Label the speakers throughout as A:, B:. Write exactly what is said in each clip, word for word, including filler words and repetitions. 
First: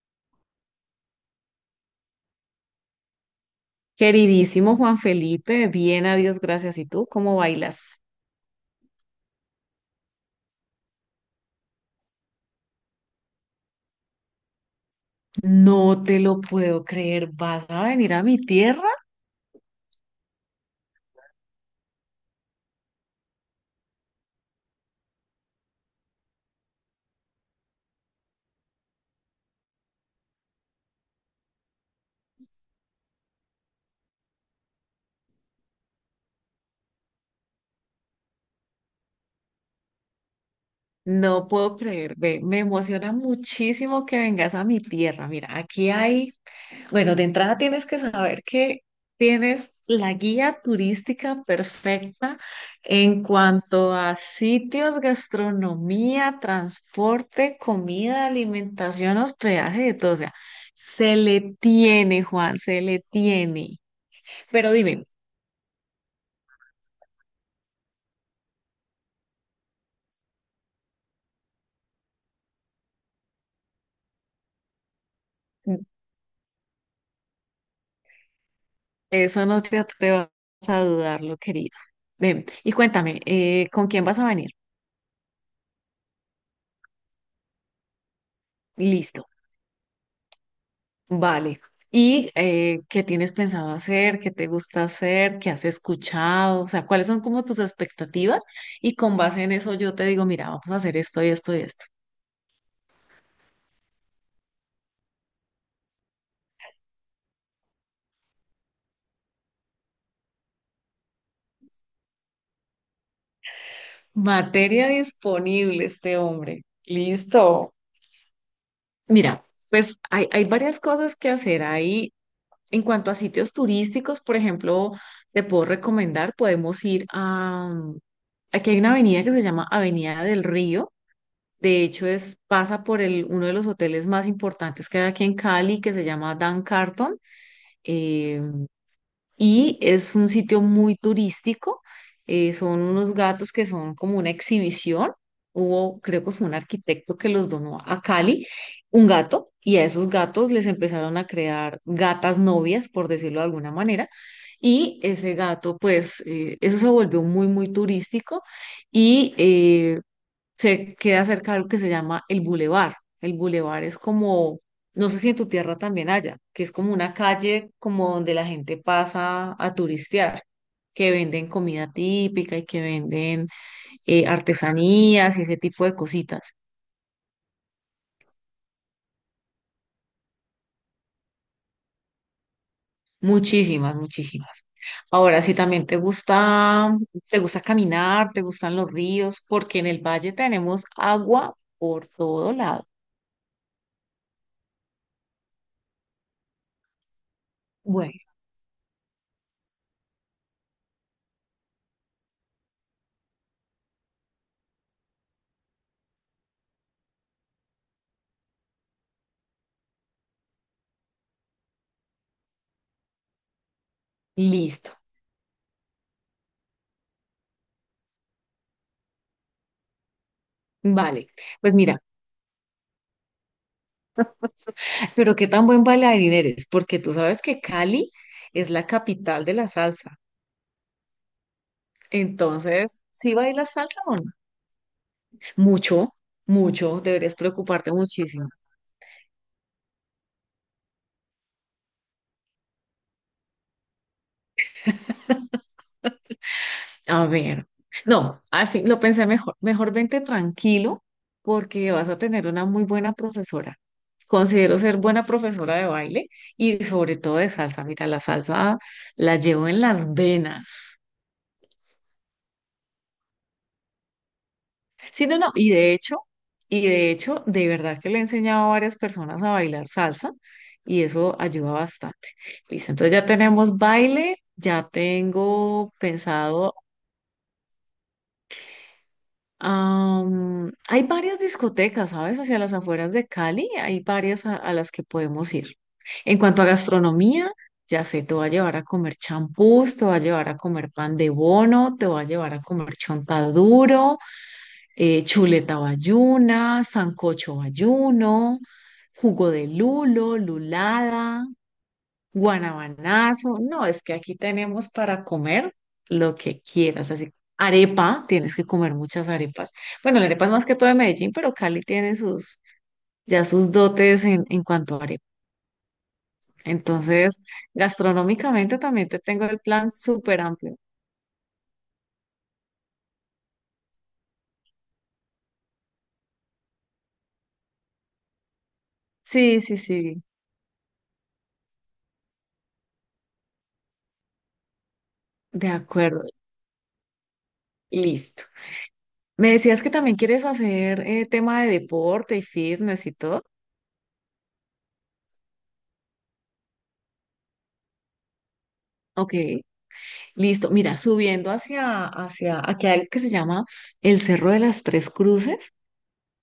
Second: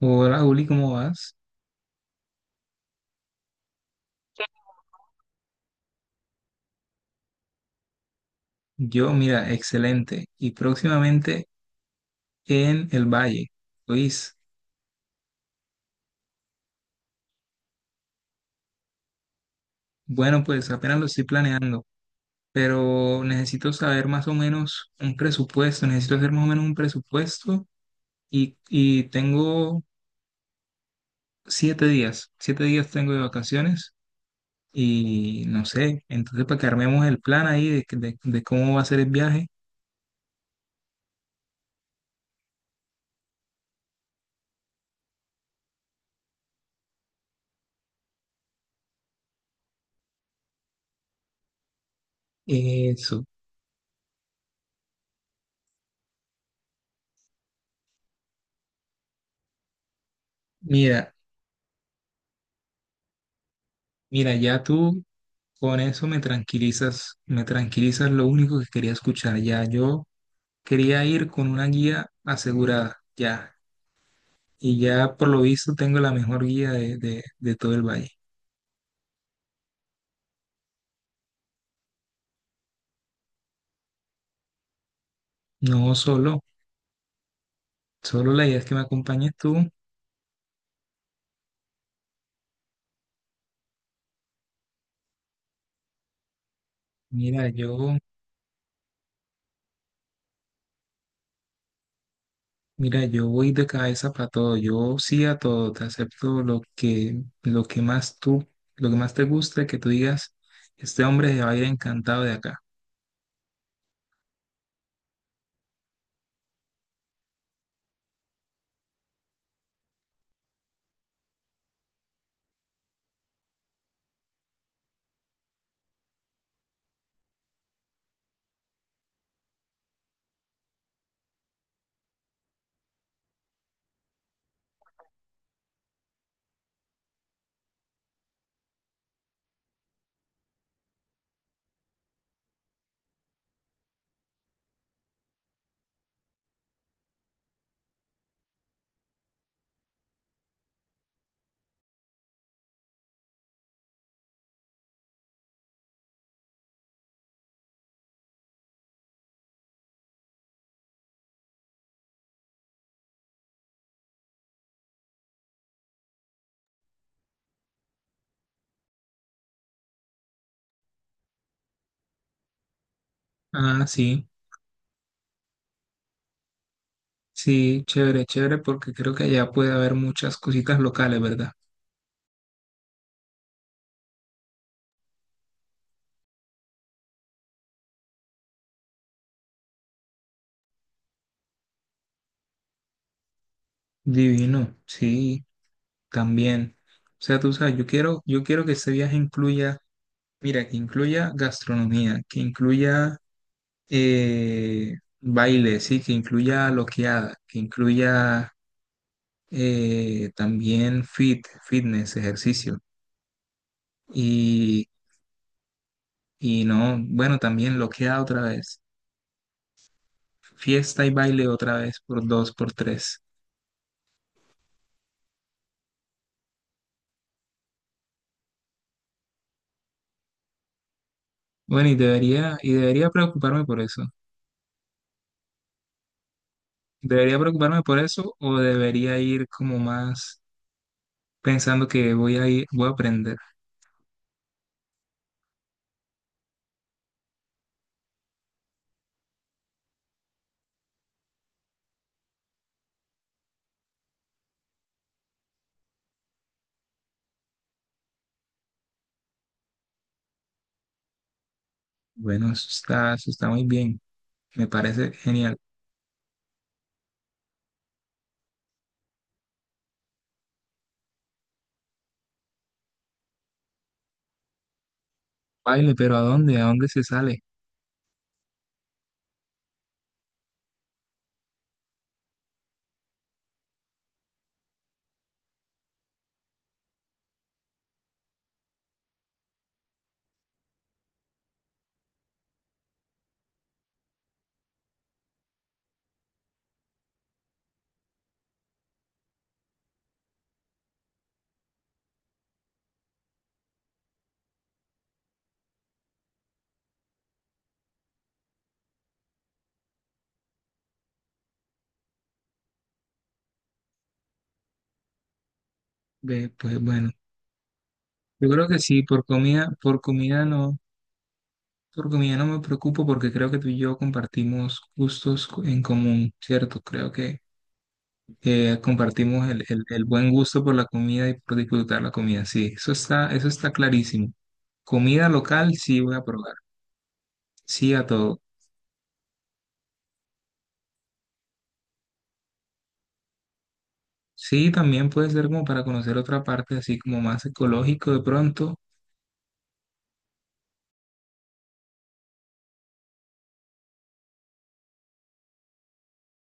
A: Hola Juli, ¿cómo vas?
B: Queridísimo Juan Felipe, bien, a Dios gracias. ¿Y tú cómo bailas?
A: Yo, mira, excelente. Y próximamente en el Valle. Luis,
B: No te lo puedo creer. ¿Vas a venir a mi tierra?
A: bueno, pues apenas lo estoy planeando, pero necesito saber más o menos un presupuesto, necesito hacer más o menos un presupuesto y, y tengo siete días, siete días tengo de vacaciones y no sé, entonces para que armemos el plan ahí de, de- de cómo va a ser el viaje,
B: No puedo creer. Ve, me emociona muchísimo que vengas a mi tierra. Mira, aquí hay. Bueno, de entrada tienes que saber que tienes la guía turística perfecta en
A: eso.
B: cuanto a sitios, gastronomía, transporte, comida, alimentación, hospedaje, de todo. O sea,
A: Mira,
B: se le tiene, Juan, se le tiene.
A: mira, ya
B: Pero
A: tú
B: dime,
A: Con eso me tranquilizas, me tranquilizas lo único que quería escuchar. Ya yo quería ir con una guía asegurada, ya. Y ya por lo visto tengo la mejor guía de, de- de todo el valle.
B: eso no te atrevas a dudarlo, querido. Ven, y cuéntame, eh, ¿con quién vas a venir?
A: No solo, solo la idea es que me
B: Listo.
A: acompañes tú.
B: Vale. ¿Y eh, qué tienes pensado hacer? ¿Qué te gusta hacer? ¿Qué has escuchado? O sea, ¿cuáles son como
A: Mira,
B: tus
A: yo,
B: expectativas? Y con base en eso yo te digo, mira, vamos a hacer esto y esto y esto.
A: Mira, yo voy de cabeza para todo. Yo sí a todo, te acepto lo que, lo que más tú, lo que más te guste, que tú digas, este hombre se va a ir encantado de acá.
B: Materia disponible, este hombre. Listo. Mira, pues hay, hay varias cosas que hacer ahí. En cuanto a sitios turísticos, por ejemplo, te puedo recomendar, podemos ir a... mm, aquí hay una avenida que se llama Avenida del Río. De hecho, es, pasa por el, uno de los hoteles más importantes que hay aquí en Cali, que se llama Dan Carton, eh, y es un sitio muy turístico. Eh, son unos gatos que son como una exhibición. Hubo, creo que fue un arquitecto que los donó a Cali, un gato, y a esos gatos les empezaron a crear gatas novias, por decirlo de alguna manera. Y ese gato, pues, eh, eso se volvió muy, muy turístico. Y eh, Se queda cerca de algo que se llama el bulevar. El bulevar es como, no sé si en tu tierra también haya, que es como una calle como donde la gente pasa a turistear, que venden comida típica y que venden
A: Ah, sí.
B: eh, artesanías y ese tipo de cositas.
A: Sí, chévere, chévere, porque creo que allá puede haber muchas cositas locales, ¿verdad?
B: Muchísimas, muchísimas. Ahora, si también te gusta, te gusta caminar, te gustan los ríos, porque en el valle tenemos agua por todo lado.
A: Divino, sí, también. O sea, tú sabes, yo
B: Bueno,
A: quiero, yo quiero que este viaje incluya, mira, que incluya gastronomía, que incluya eh, baile, sí, que incluya loqueada, que incluya eh, también fit, fitness, ejercicio. Y,
B: listo.
A: y no, bueno, también loqueada otra vez, fiesta y
B: Vale,
A: baile
B: pues
A: otra vez,
B: mira.
A: por dos, por tres.
B: Pero qué tan buen bailarín eres, porque tú sabes que Cali es la capital de la salsa.
A: Bueno, y debería, y
B: Entonces,
A: debería
B: ¿sí
A: preocuparme
B: bailas
A: por
B: salsa
A: eso.
B: o no? Mucho, mucho, deberías
A: ¿Debería preocuparme
B: preocuparte
A: por eso
B: muchísimo.
A: o debería ir como más pensando que voy a ir, voy a aprender?
B: A ver, no, al fin lo pensé mejor. Mejor vente tranquilo porque vas a tener una muy buena profesora. Considero ser buena profesora de baile y sobre todo de salsa. Mira, la salsa la llevo en las venas.
A: Bueno, eso está, eso está muy bien. Me parece
B: Sí, no, no,
A: genial.
B: y de hecho, y de hecho, de verdad que le he enseñado a varias personas a bailar salsa y eso ayuda bastante. Listo, entonces ya tenemos baile, ya tengo
A: Baile, pero ¿a dónde? ¿A
B: pensado,
A: dónde se sale?
B: am, hay varias discotecas, ¿sabes? Hacia las afueras de Cali, hay varias a, a las que podemos ir. En cuanto a gastronomía, ya sé, te voy a llevar a comer champús, te voy a llevar a comer pan de bono, te voy a llevar a comer chontaduro, eh, chuleta bayuna, sancocho bayuno, jugo de lulo, lulada, guanabanazo. No, es que aquí tenemos para comer lo que quieras. Así, arepa, tienes que comer muchas arepas. Bueno, la arepa es más que todo de Medellín, pero Cali tiene sus, ya sus dotes en, en cuanto a arepa.
A: Ve, pues bueno,
B: Entonces,
A: yo creo
B: gastronómicamente
A: que sí,
B: también te
A: por
B: tengo el
A: comida,
B: plan
A: por
B: súper
A: comida
B: amplio.
A: no, por comida no me preocupo porque creo que tú y yo compartimos gustos co- en común, ¿cierto? Creo que eh, compartimos
B: Sí,
A: el,
B: sí,
A: el- el
B: sí,
A: buen gusto por la comida y por disfrutar la comida. Sí, eso está, eso está clarísimo. Comida
B: de
A: local, sí voy
B: acuerdo,
A: a probar. Sí a todo.
B: listo. Me decías que también quieres hacer eh, tema de deporte y fitness y todo.
A: Sí, también puede ser como para conocer otra parte, así como más ecológico de pronto.
B: Ok, listo. Mira, subiendo hacia, hacia aquí hay algo que se llama el Cerro de las Tres Cruces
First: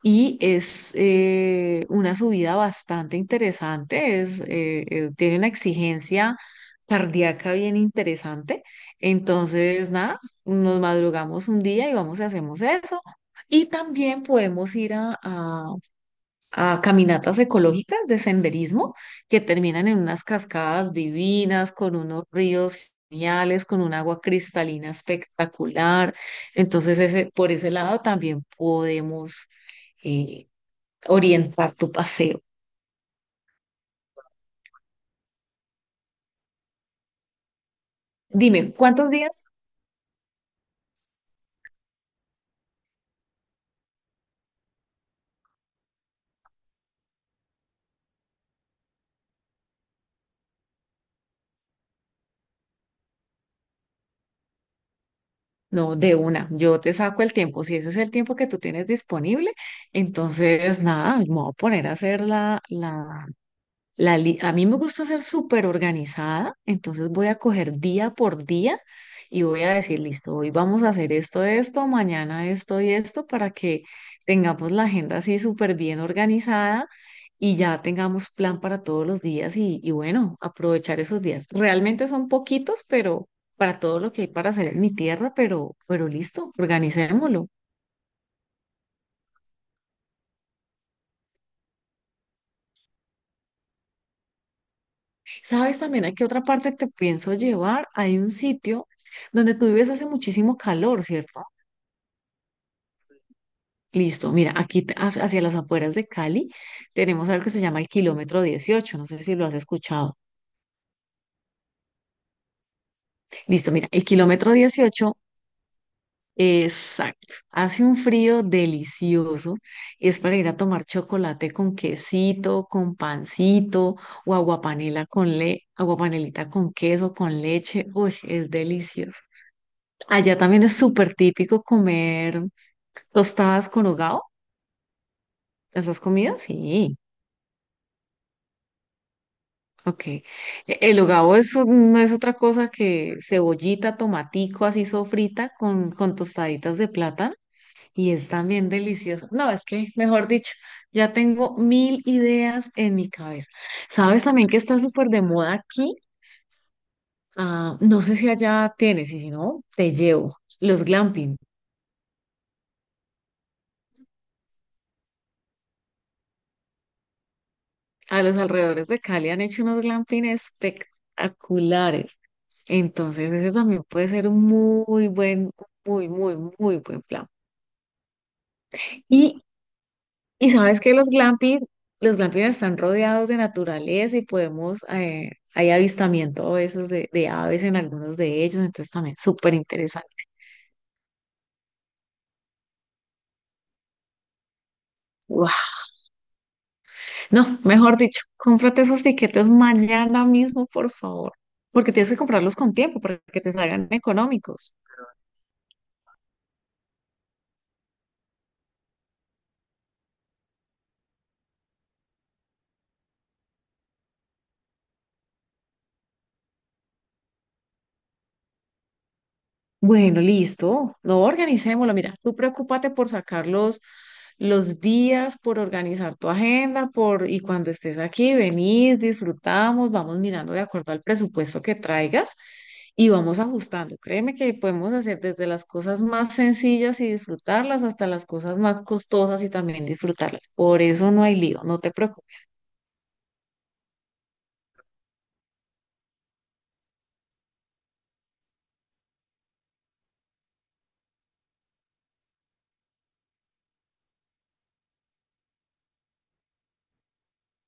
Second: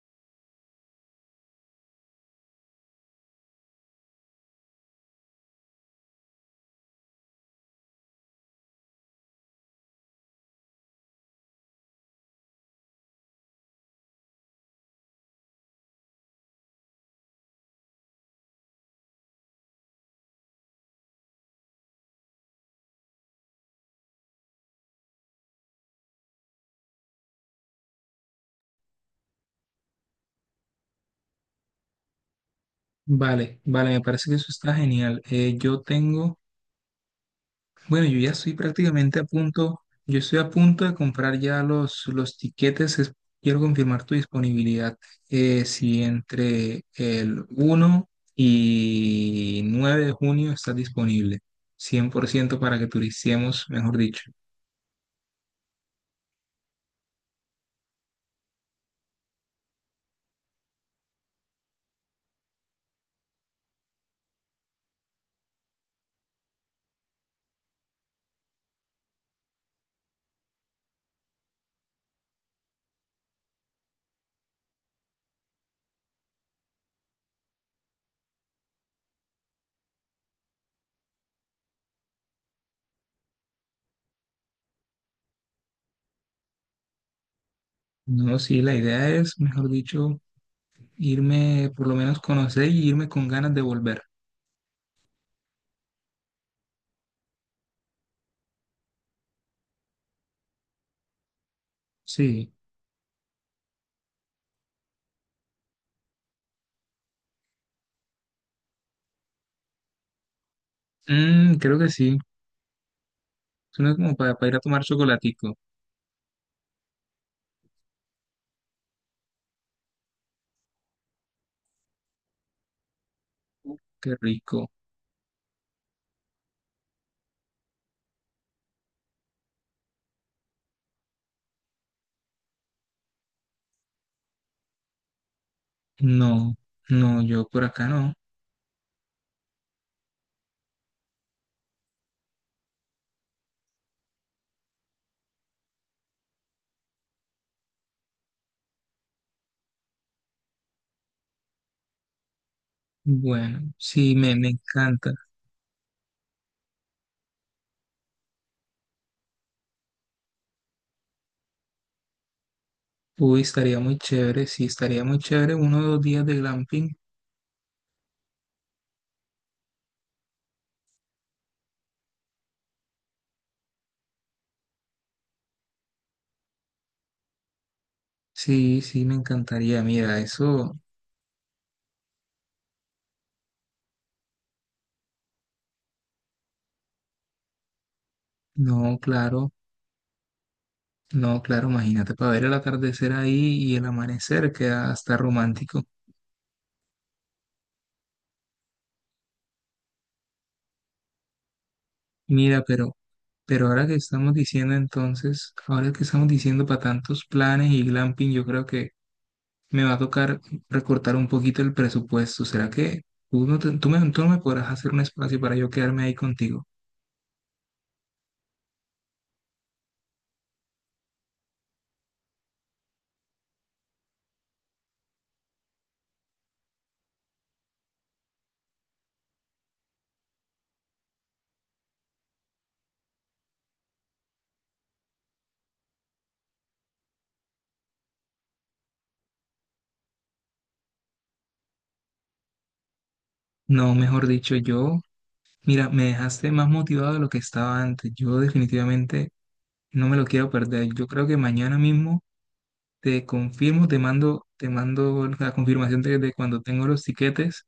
B: y es eh, una subida bastante interesante. Es, eh, eh, tiene una exigencia cardíaca bien interesante. Entonces, nada, nos madrugamos un día y vamos y hacemos eso. Y también podemos ir a, a a caminatas ecológicas de senderismo que terminan en unas cascadas divinas, con unos ríos geniales, con un agua cristalina espectacular. Entonces, ese, por ese lado también podemos eh, orientar tu paseo.
A: Vale, vale, me parece que eso está genial. Eh, yo tengo. Bueno, yo ya estoy
B: Dime, ¿cuántos
A: prácticamente a
B: días?
A: punto, yo estoy a punto de comprar ya los, los tiquetes, es- quiero confirmar tu disponibilidad. Eh, si entre el uno y nueve de junio estás disponible, cien por ciento para que turiciemos, mejor dicho.
B: No, de una, yo te saco el tiempo. Si ese es el tiempo que tú tienes disponible, entonces nada, me voy a poner a hacer la, la, la li- a mí me gusta ser súper organizada, entonces voy a coger día por día y voy a decir, listo, hoy vamos a hacer esto, esto, mañana esto y esto para que tengamos la agenda así súper bien organizada y ya tengamos plan para todos los días y, y bueno, aprovechar esos días. Realmente son poquitos, pero para todo lo que hay para hacer en mi tierra, pero, pero listo, organicémoslo.
A: No, sí, la idea es, mejor dicho, irme, por lo menos conocer y irme con ganas de volver.
B: ¿Sabes también a qué otra parte te pienso llevar? Hay un sitio donde tú vives hace muchísimo calor, ¿cierto?
A: Sí,
B: Listo, mira, aquí te- ha- hacia las afueras de Cali tenemos algo que se llama el kilómetro dieciocho. No sé si lo has escuchado.
A: mm, creo que sí,
B: Listo, mira,
A: suena
B: el
A: como para, para
B: kilómetro
A: ir a tomar
B: dieciocho.
A: chocolatico,
B: Exacto, hace un frío delicioso y es para ir a tomar chocolate con quesito, con pancito
A: qué
B: o
A: rico.
B: aguapanela con le, aguapanelita con queso, con leche, uy, es delicioso. Allá también es súper típico comer tostadas con hogao, ¿las has comido?
A: No,
B: Sí.
A: no, yo por acá no.
B: Ok. E- el hogao es un- no es otra cosa que cebollita, tomatico así sofrita con, con tostaditas de plátano y es también delicioso. No, es que, mejor dicho, ya tengo mil ideas en mi cabeza.
A: Bueno, sí,
B: ¿Sabes
A: me,
B: también
A: me
B: que está súper
A: encanta.
B: de moda aquí? Ah, no sé si allá tienes y si no, te llevo. Los glamping.
A: Uy, estaría muy chévere, sí, estaría muy chévere uno o dos días de glamping.
B: A los alrededores de Cali han hecho unos glamping espectaculares. Entonces, ese también puede ser un muy buen, muy, muy, muy buen plan.
A: Sí, sí, me
B: Y
A: encantaría. Mira,
B: Y
A: eso,
B: sabes que los glamping, los glamping están rodeados de naturaleza y podemos, eh, hay avistamiento a veces de, de aves en algunos de ellos, entonces
A: no,
B: también
A: claro,
B: súper interesante.
A: no, claro, imagínate para ver el atardecer ahí y el amanecer queda hasta
B: ¡Guau!
A: romántico.
B: No, mejor dicho, cómprate esos tiquetes mañana mismo, por favor, porque tienes que comprarlos
A: Mira,
B: con
A: pero,
B: tiempo para que te
A: pero ahora
B: salgan
A: que estamos
B: económicos.
A: diciendo entonces, ahora que estamos diciendo para tantos planes y glamping, yo creo que me va a tocar recortar un poquito el presupuesto. ¿Será que tú no, te- tú me, tú no me podrás hacer un espacio para yo quedarme ahí contigo?
B: Bueno, listo. No, organicémoslo. Mira, tú preocúpate por sacar los, los días, por organizar tu agenda, por, y cuando estés aquí, venís, disfrutamos, vamos mirando de acuerdo al presupuesto que traigas y vamos ajustando. Créeme que podemos hacer desde las cosas más sencillas y disfrutarlas hasta las cosas más costosas y también disfrutarlas. Por eso no hay lío, no te preocupes.
A: No, mejor dicho, yo, mira, me dejaste más motivado de lo que estaba antes. Yo definitivamente no me lo quiero perder. Yo creo que mañana mismo te confirmo, te mando, te mando la confirmación de, de cuando tengo los tiquetes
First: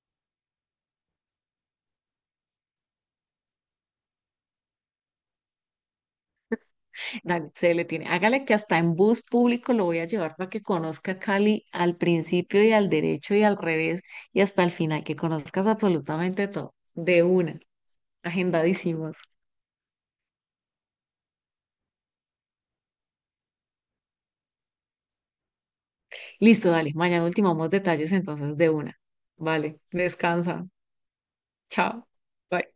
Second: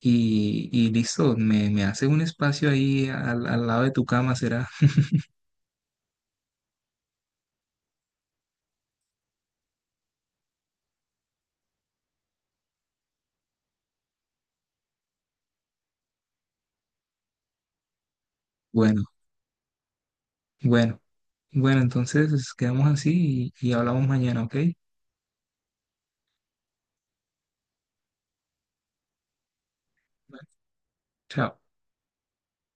A: y, y listo, me, me hace un espacio ahí al, al lado de tu cama, será.
B: Dale, se le tiene. Hágale que hasta en bus público lo voy a llevar para que conozca Cali al principio y al derecho y al revés y hasta el final, que conozcas absolutamente todo. De una,
A: Bueno,
B: agendadísimos.
A: bueno, bueno, entonces quedamos así y, y hablamos mañana, ¿ok?
B: Listo, dale. Mañana ultimamos detalles entonces de una. Vale,
A: Bueno,
B: descansa.
A: chao.
B: Chao. Bye.